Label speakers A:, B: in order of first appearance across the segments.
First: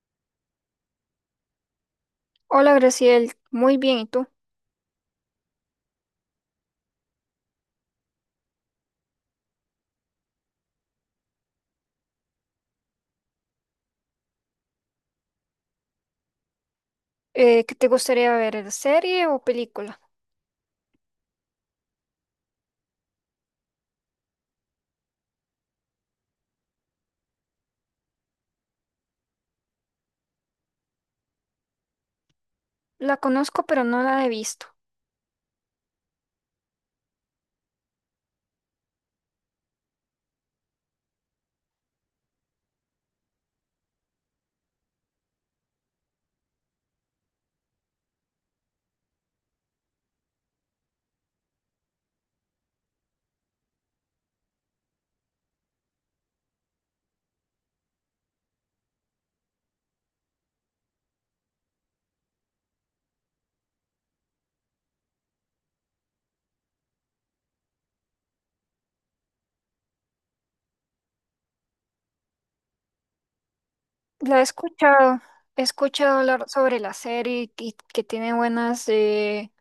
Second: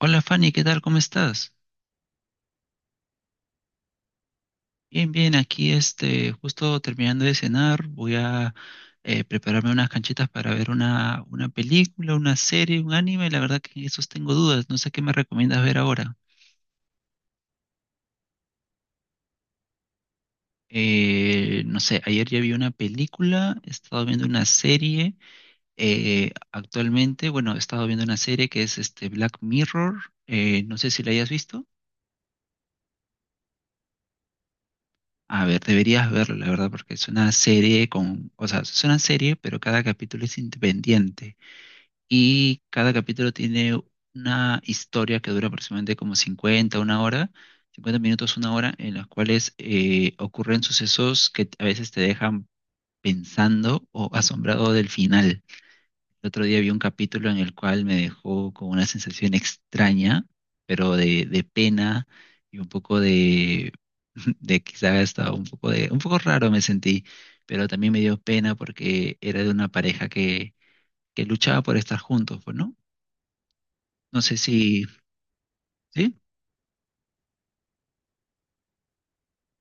A: Hola Fanny, ¿qué tal? ¿Cómo estás?
B: Hola Graciel, muy bien, ¿y tú?
A: Bien, bien, aquí justo terminando de cenar, voy a prepararme unas canchitas para ver una película, una serie, un anime, la verdad que en esos tengo dudas, no sé qué me recomiendas ver ahora.
B: ¿Qué te gustaría ver, serie o película?
A: No sé, ayer ya vi una película, he estado viendo una serie, actualmente, bueno, he estado viendo una serie que es este Black Mirror, no sé si la hayas visto.
B: La conozco, pero no la he visto.
A: A ver, deberías verlo, la verdad, porque es una serie o sea, es una serie, pero cada capítulo es independiente y cada capítulo tiene una historia que dura aproximadamente como 50, una hora, 50 minutos, una hora, en las cuales ocurren sucesos que a veces te dejan pensando o asombrado del final. El otro día vi un capítulo en el cual me dejó con una sensación extraña, pero de pena y un poco de, de quizá hasta un poco de, un poco raro me sentí, pero también me dio pena porque era de una pareja que luchaba por estar juntos, pues, ¿no? No sé
B: La he
A: si,
B: escuchado, He
A: sí,
B: escuchado hablar sobre la serie y que tiene buenas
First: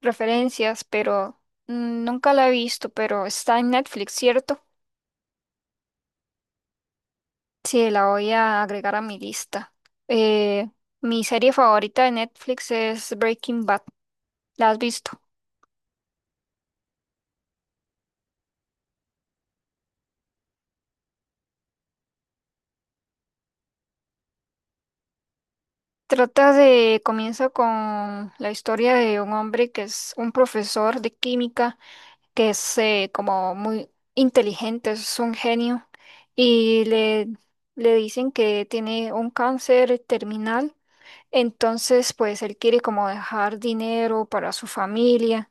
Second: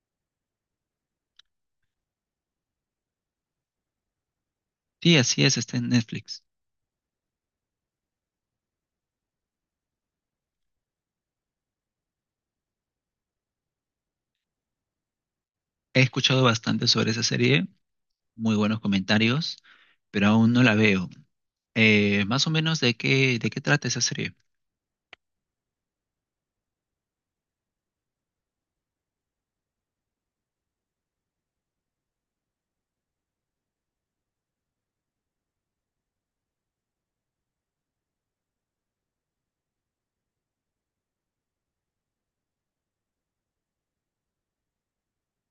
B: referencias, pero nunca la he visto, pero está en Netflix, ¿cierto?
A: sí, así es, está en Netflix.
B: Sí, la voy a agregar a mi lista. Eh, Mi serie favorita de Netflix es Breaking Bad. ¿La has visto?
A: He escuchado bastante sobre esa serie, muy buenos comentarios, pero aún no la veo. Más o menos de de qué trata esa serie.
B: Comienza con la historia de un hombre que es un profesor de química, que es como muy inteligente, es un genio, y le dicen que tiene un cáncer terminal, entonces pues él quiere como dejar dinero para su familia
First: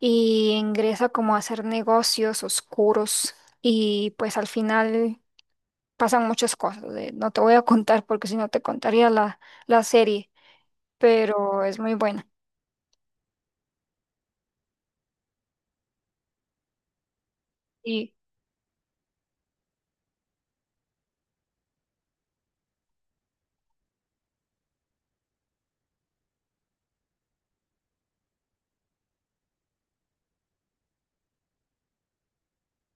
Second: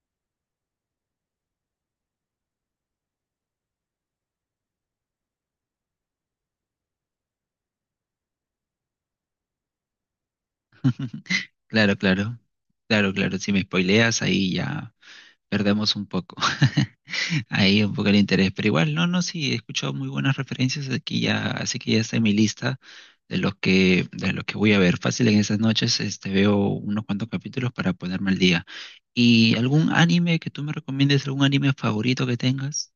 B: y ingresa como a hacer negocios oscuros y pues al final pasan muchas cosas, no te voy a contar porque si no te contaría la serie pero es muy
A: Claro,
B: buena.
A: claro. Claro, claro. Si me spoileas, ahí ya perdemos un poco. Ahí un poco
B: Y
A: el interés. Pero igual, no, no, sí, he escuchado muy buenas referencias aquí ya, así que ya está en mi lista de los de los que voy a ver. Fácil en esas noches, este, veo unos cuantos capítulos para ponerme al día. ¿Y algún anime que tú me recomiendes, algún anime favorito que tengas?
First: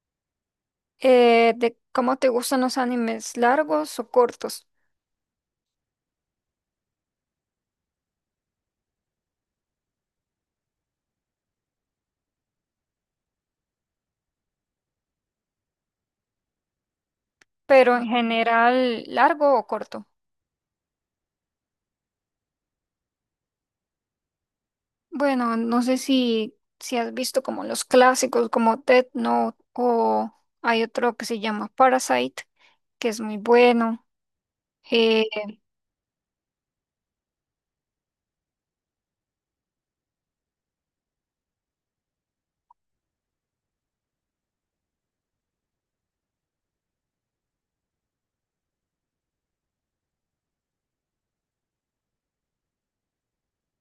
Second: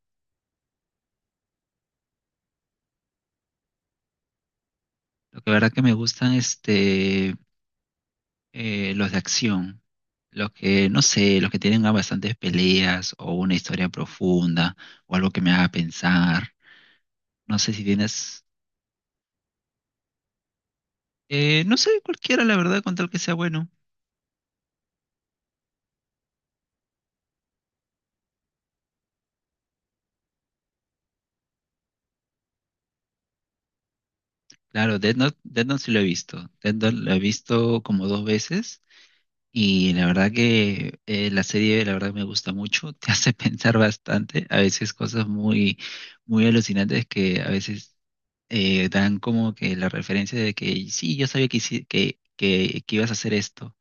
B: de cómo te gustan los animes, largos o cortos,
A: Lo que verdad que me gustan, este, eh, los de acción, los que, no sé, los que tengan bastantes peleas o una historia profunda o algo que me haga pensar. No sé si
B: pero en
A: tienes,
B: general, largo o corto.
A: no sé, cualquiera, la verdad, con tal que sea bueno.
B: Bueno, no sé si has visto como los clásicos como Death Note o hay otro que se llama Parasite, que es muy bueno.
A: Claro,
B: Eh,
A: Death Note sí lo he visto. Death Note lo he visto como dos veces y la verdad que la serie, la verdad, me gusta mucho. Te hace pensar bastante, a veces cosas muy, muy alucinantes que a veces dan como que la referencia de que sí, yo sabía que, hici- que ibas a hacer esto.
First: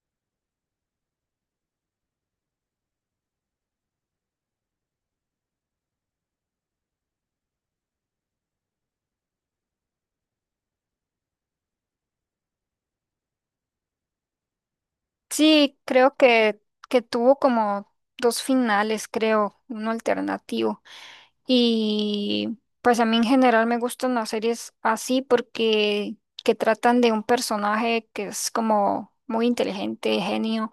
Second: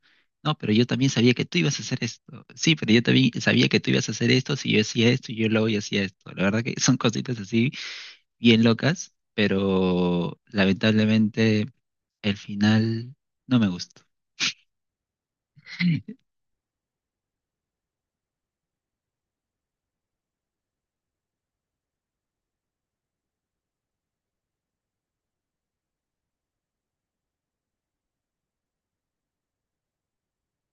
A: No, pero yo también sabía que tú ibas a hacer esto. Sí, pero yo también sabía que tú ibas a hacer esto si yo hacía esto y yo hacía esto. La verdad que son cositas así bien locas, pero lamentablemente el final no me gustó.
B: sí, creo que tuvo como dos finales, creo, uno alternativo. Y pues a mí en general me gustan las series así porque que tratan de un personaje que es como muy inteligente, genio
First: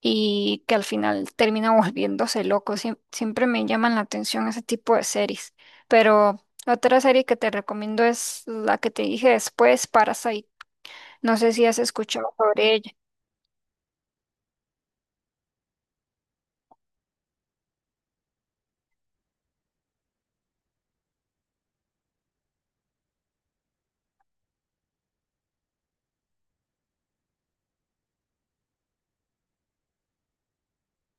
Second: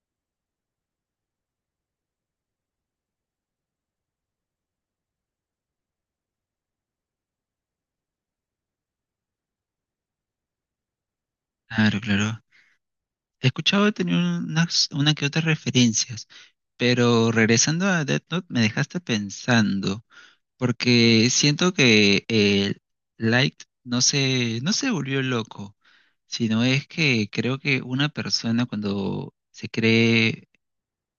B: y que al final termina volviéndose loco. Siempre me llaman la atención ese tipo de series. Pero otra serie que te recomiendo es la que te dije después, Parasite. No sé si has
A: Claro,
B: escuchado
A: claro.
B: sobre ella.
A: He escuchado tener una que otras referencias, pero regresando a Death Note me dejaste pensando. Porque siento que Light no se volvió loco, sino es que creo que una persona cuando se cree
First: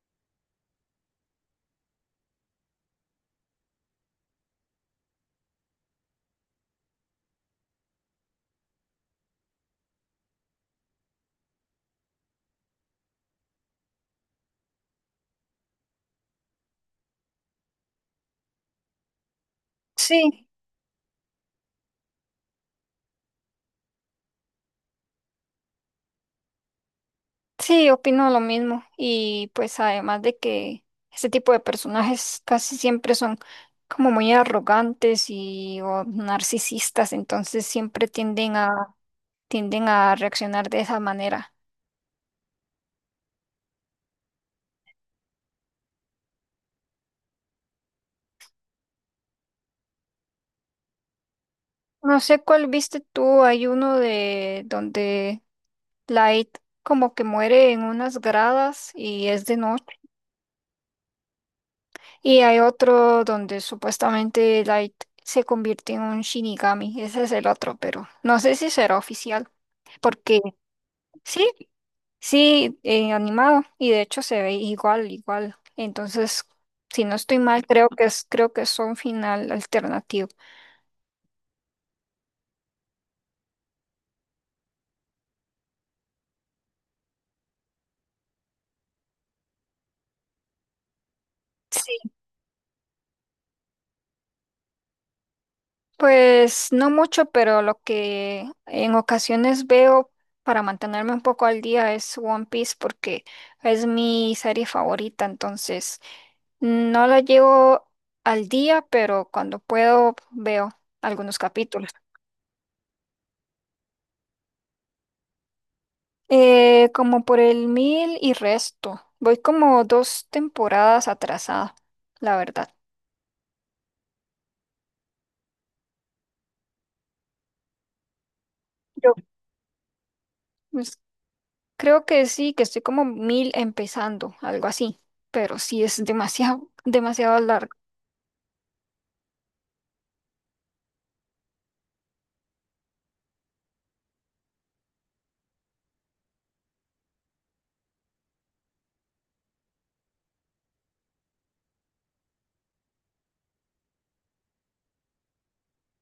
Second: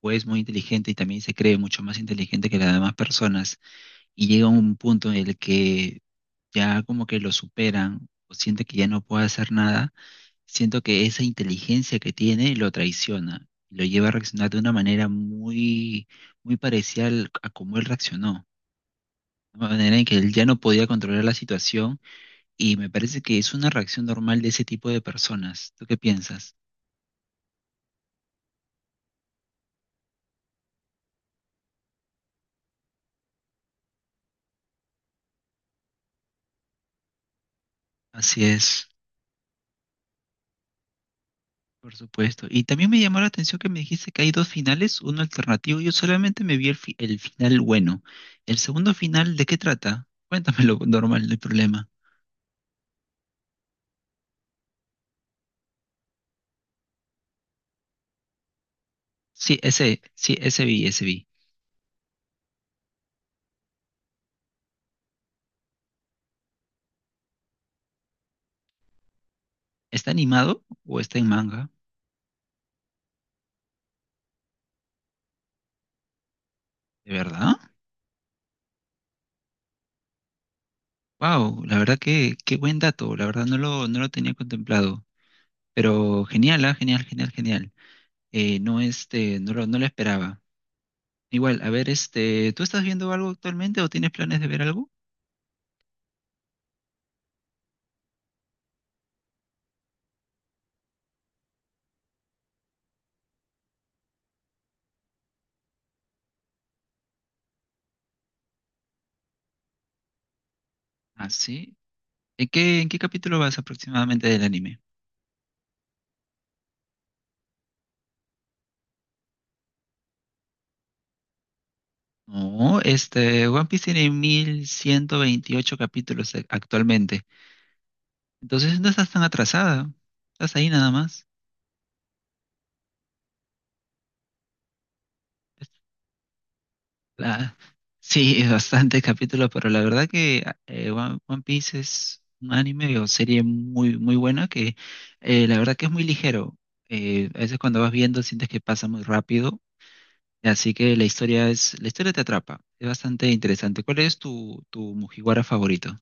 A: o es muy inteligente y también se cree mucho más inteligente que las demás personas y llega a un punto en el que ya como que lo superan o siente que ya no puede hacer nada, siento que esa inteligencia que tiene lo traiciona, lo lleva a reaccionar de una manera muy, muy parecida al- a como él reaccionó una manera en que él ya
B: Sí.
A: no podía controlar la situación y me parece que es una reacción normal de ese tipo de personas. ¿Tú qué piensas?
B: Sí, opino lo mismo. Y pues además de que este tipo de personajes casi siempre son como muy arrogantes y o narcisistas, entonces siempre
A: Así
B: tienden a,
A: es,
B: tienden a reaccionar de esa manera.
A: por supuesto. Y también me llamó la atención que me dijiste que hay dos finales, uno alternativo. Yo solamente me vi el final bueno. ¿El segundo final de qué trata? Cuéntamelo, normal, no hay problema.
B: No sé cuál viste tú, hay uno de donde Light como que muere en unas gradas y es de noche.
A: Sí, ese vi, ese vi.
B: Y hay otro donde supuestamente Light se convierte en un Shinigami. Ese es el otro, pero no sé si será oficial
A: ¿Está
B: porque.
A: animado o está en
B: Sí,
A: manga?
B: sí, animado y de hecho se ve igual, igual. Entonces, si
A: ¿De
B: no estoy
A: verdad?
B: mal, creo que es un final alternativo.
A: Wow, la verdad que qué buen dato, la verdad no lo tenía contemplado. Pero genial, ah, genial, genial, genial. No, este, no lo esperaba. Igual, a ver,
B: Sí,
A: este, ¿tú estás viendo algo actualmente o tienes planes de ver algo?
B: pues no mucho, pero lo que en ocasiones veo para mantenerme un poco al día es One Piece porque es mi serie favorita, entonces no la llevo al día, pero cuando puedo veo
A: Ah,
B: algunos
A: sí.
B: capítulos.
A: ¿En en qué capítulo vas aproximadamente del anime?
B: Como por el 1000 y resto. Voy como dos temporadas atrasada, la verdad.
A: No, este, One Piece tiene 1128 capítulos actualmente. Entonces no estás
B: Yo
A: tan atrasada. Estás ahí nada
B: Pues,
A: más.
B: creo que sí, que estoy como 1000 empezando, algo así. Pero sí es demasiado, demasiado
A: La-
B: largo.
A: sí, es bastante capítulo, pero la verdad que One Piece es un anime o serie muy, muy buena que la verdad que es muy ligero. A veces cuando vas viendo sientes que pasa muy rápido, así que la historia la historia te atrapa, es bastante interesante. ¿Cuál es tu Mugiwara favorito?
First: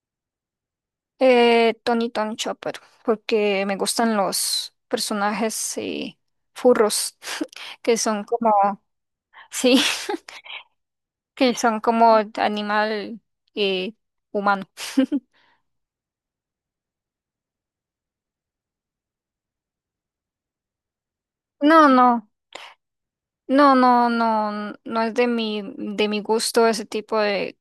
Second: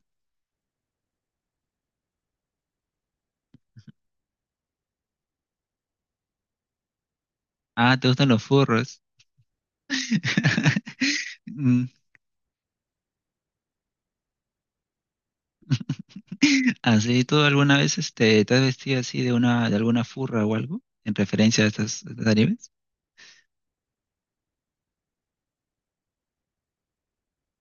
B: Tony Tom Chopper, porque me gustan los personajes furros,
A: Ah,
B: que
A: ¿te
B: son
A: gustan los
B: como,
A: furros?
B: sí, que son
A: Mm.
B: como animal eh, humano.
A: ¿Así tú alguna vez este, te has vestido así de de alguna furra o algo en referencia a
B: No,
A: a estos
B: no.
A: animes?
B: No, no, no, no es de mi gusto ese tipo de,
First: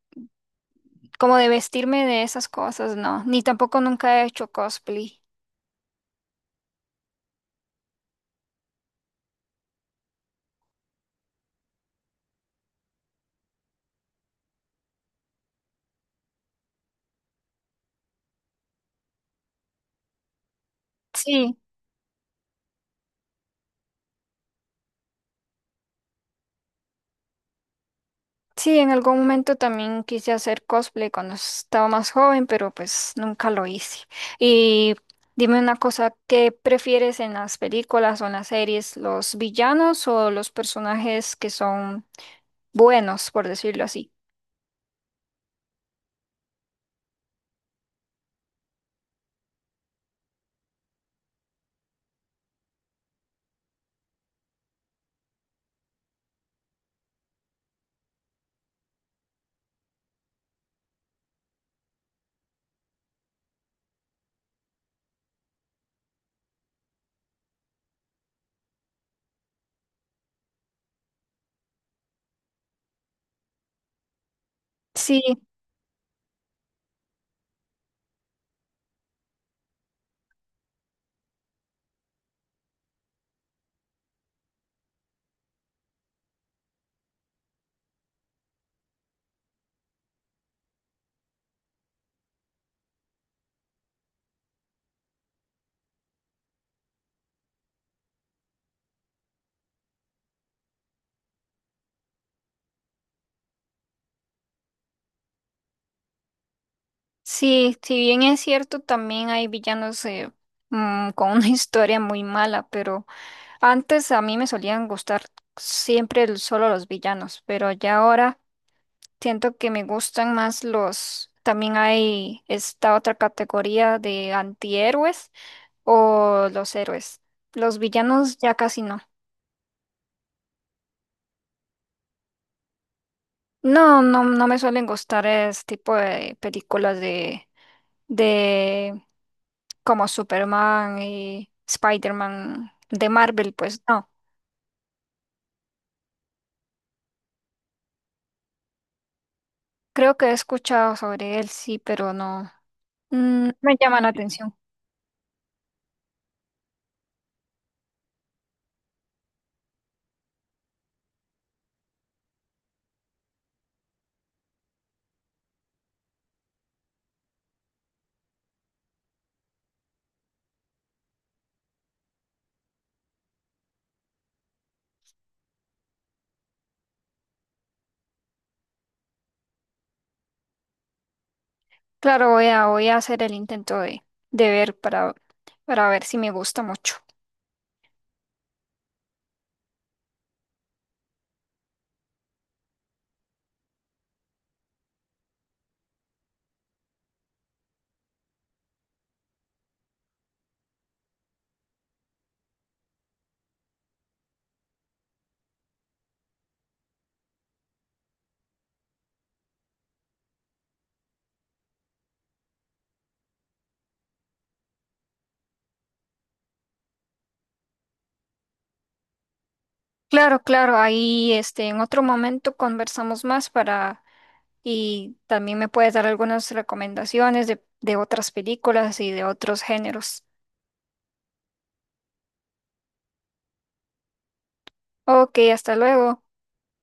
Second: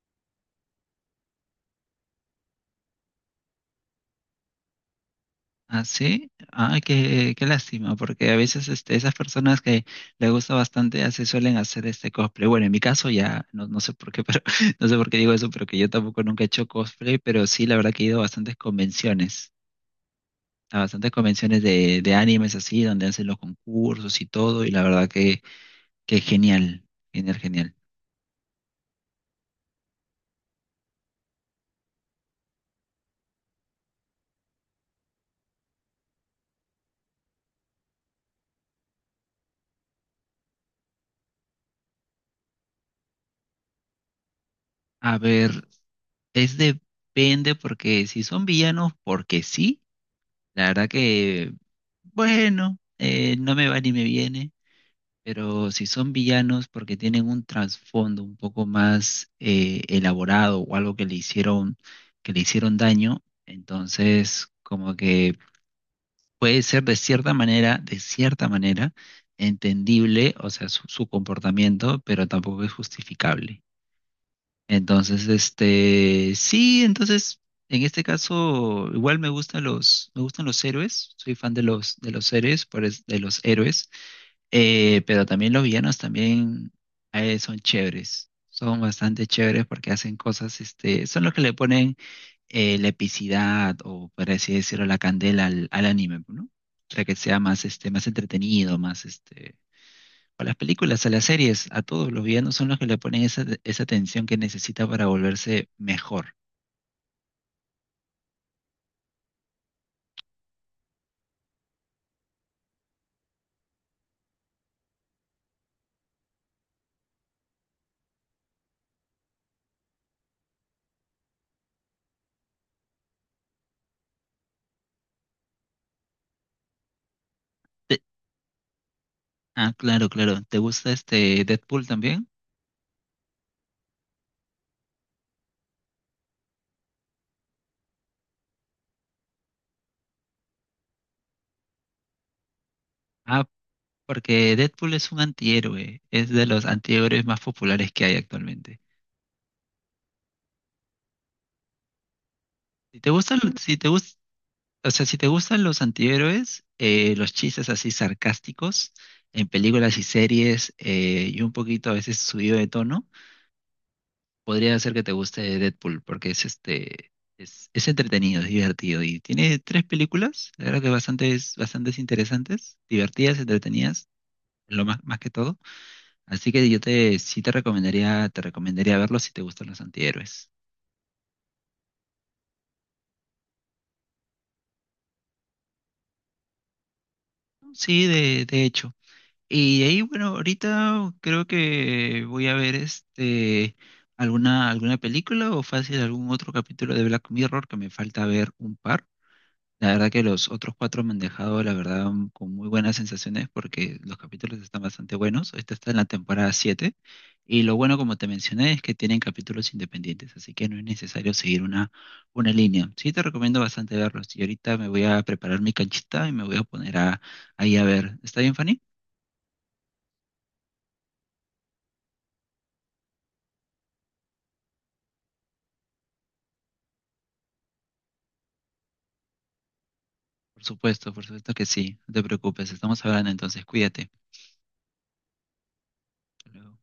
B: como de vestirme de esas cosas, no. Ni tampoco nunca he hecho cosplay.
A: Ah, sí, ah, qué lástima, porque a veces este, esas personas que les gusta bastante ya se suelen hacer este cosplay. Bueno, en mi caso ya, no, no sé por qué, pero no sé por qué digo eso, pero que yo tampoco nunca he hecho cosplay, pero sí, la verdad que he ido a bastantes
B: Sí,
A: convenciones de animes así, donde hacen los concursos y todo, y la verdad que genial, genial, genial.
B: sí, en algún momento también quise hacer cosplay cuando estaba más joven, pero pues nunca lo hice. Y dime una cosa, ¿qué prefieres en las películas o en las series, los villanos o los personajes que son buenos, por decirlo así?
A: A ver, es depende, porque si son villanos, porque sí, la verdad que, bueno, no me va ni me viene. Pero si son villanos porque tienen un trasfondo un poco más elaborado o algo que le hicieron daño, entonces como que puede ser de cierta manera, entendible, o sea, su comportamiento, pero tampoco es justificable.
B: Sí.
A: Entonces, este, sí, entonces, en este caso, igual me gustan me gustan los héroes, soy fan de de los héroes, por es- de los héroes. Pero también los villanos también son chéveres, son bastante chéveres porque hacen cosas, este, son los que le ponen la epicidad o, por así decirlo, la candela al anime, ¿no? Para que sea más, este, más entretenido, más, este, a las películas, a las series, a todos los villanos son los que le ponen esa tensión que necesita para volverse mejor.
B: Sí, si bien es cierto, también hay villanos con una historia muy mala, pero antes a mí me solían gustar siempre solo los villanos, pero ya ahora siento que me gustan más los. También hay esta otra categoría de antihéroes o los héroes. Los
A: Te-
B: villanos ya casi no.
A: ah, claro, claro. ¿Te gusta este Deadpool también?
B: No, no, no me suelen gustar ese tipo de películas De como Superman y Spider-Man de
A: Ah,
B: Marvel, pues no.
A: porque Deadpool es un antihéroe, es de los antihéroes más populares que hay actualmente.
B: Creo que he escuchado sobre él, sí, pero no,
A: Si te gustan, mm,
B: me
A: si te
B: llama la
A: gus-
B: atención.
A: o sea, si te gustan los antihéroes, los chistes así sarcásticos en películas y series y un poquito a veces subido de tono, podría ser que te guste Deadpool porque es entretenido, es divertido y tiene tres películas, la verdad que bastante, bastantes bastantes interesantes, divertidas, entretenidas, lo más, más que todo. Así que yo te recomendaría verlo si te gustan los antihéroes.
B: Claro, voy a hacer el intento de ver para ver si me gusta mucho.
A: Sí, de hecho. Y de ahí, bueno, ahorita creo que voy a ver este alguna película o fácil algún otro capítulo de Black Mirror que me falta ver un par. La verdad que los otros cuatro me han dejado, la verdad, un- con muy buenas sensaciones porque los capítulos están bastante buenos. Esta está en la temporada 7 y lo bueno, como te mencioné, es que tienen capítulos independientes, así que no es necesario seguir una línea. Sí te recomiendo bastante verlos y ahorita me voy a preparar mi canchita y me voy a poner a, ahí a ver. ¿Está bien, Fanny?
B: Claro, claro, ahí en otro momento conversamos más para y también me puedes dar algunas recomendaciones de otras películas y de otros géneros.
A: Por supuesto que sí. No te preocupes, estamos hablando entonces, cuídate.
B: Ok, hasta luego.
A: Hasta luego.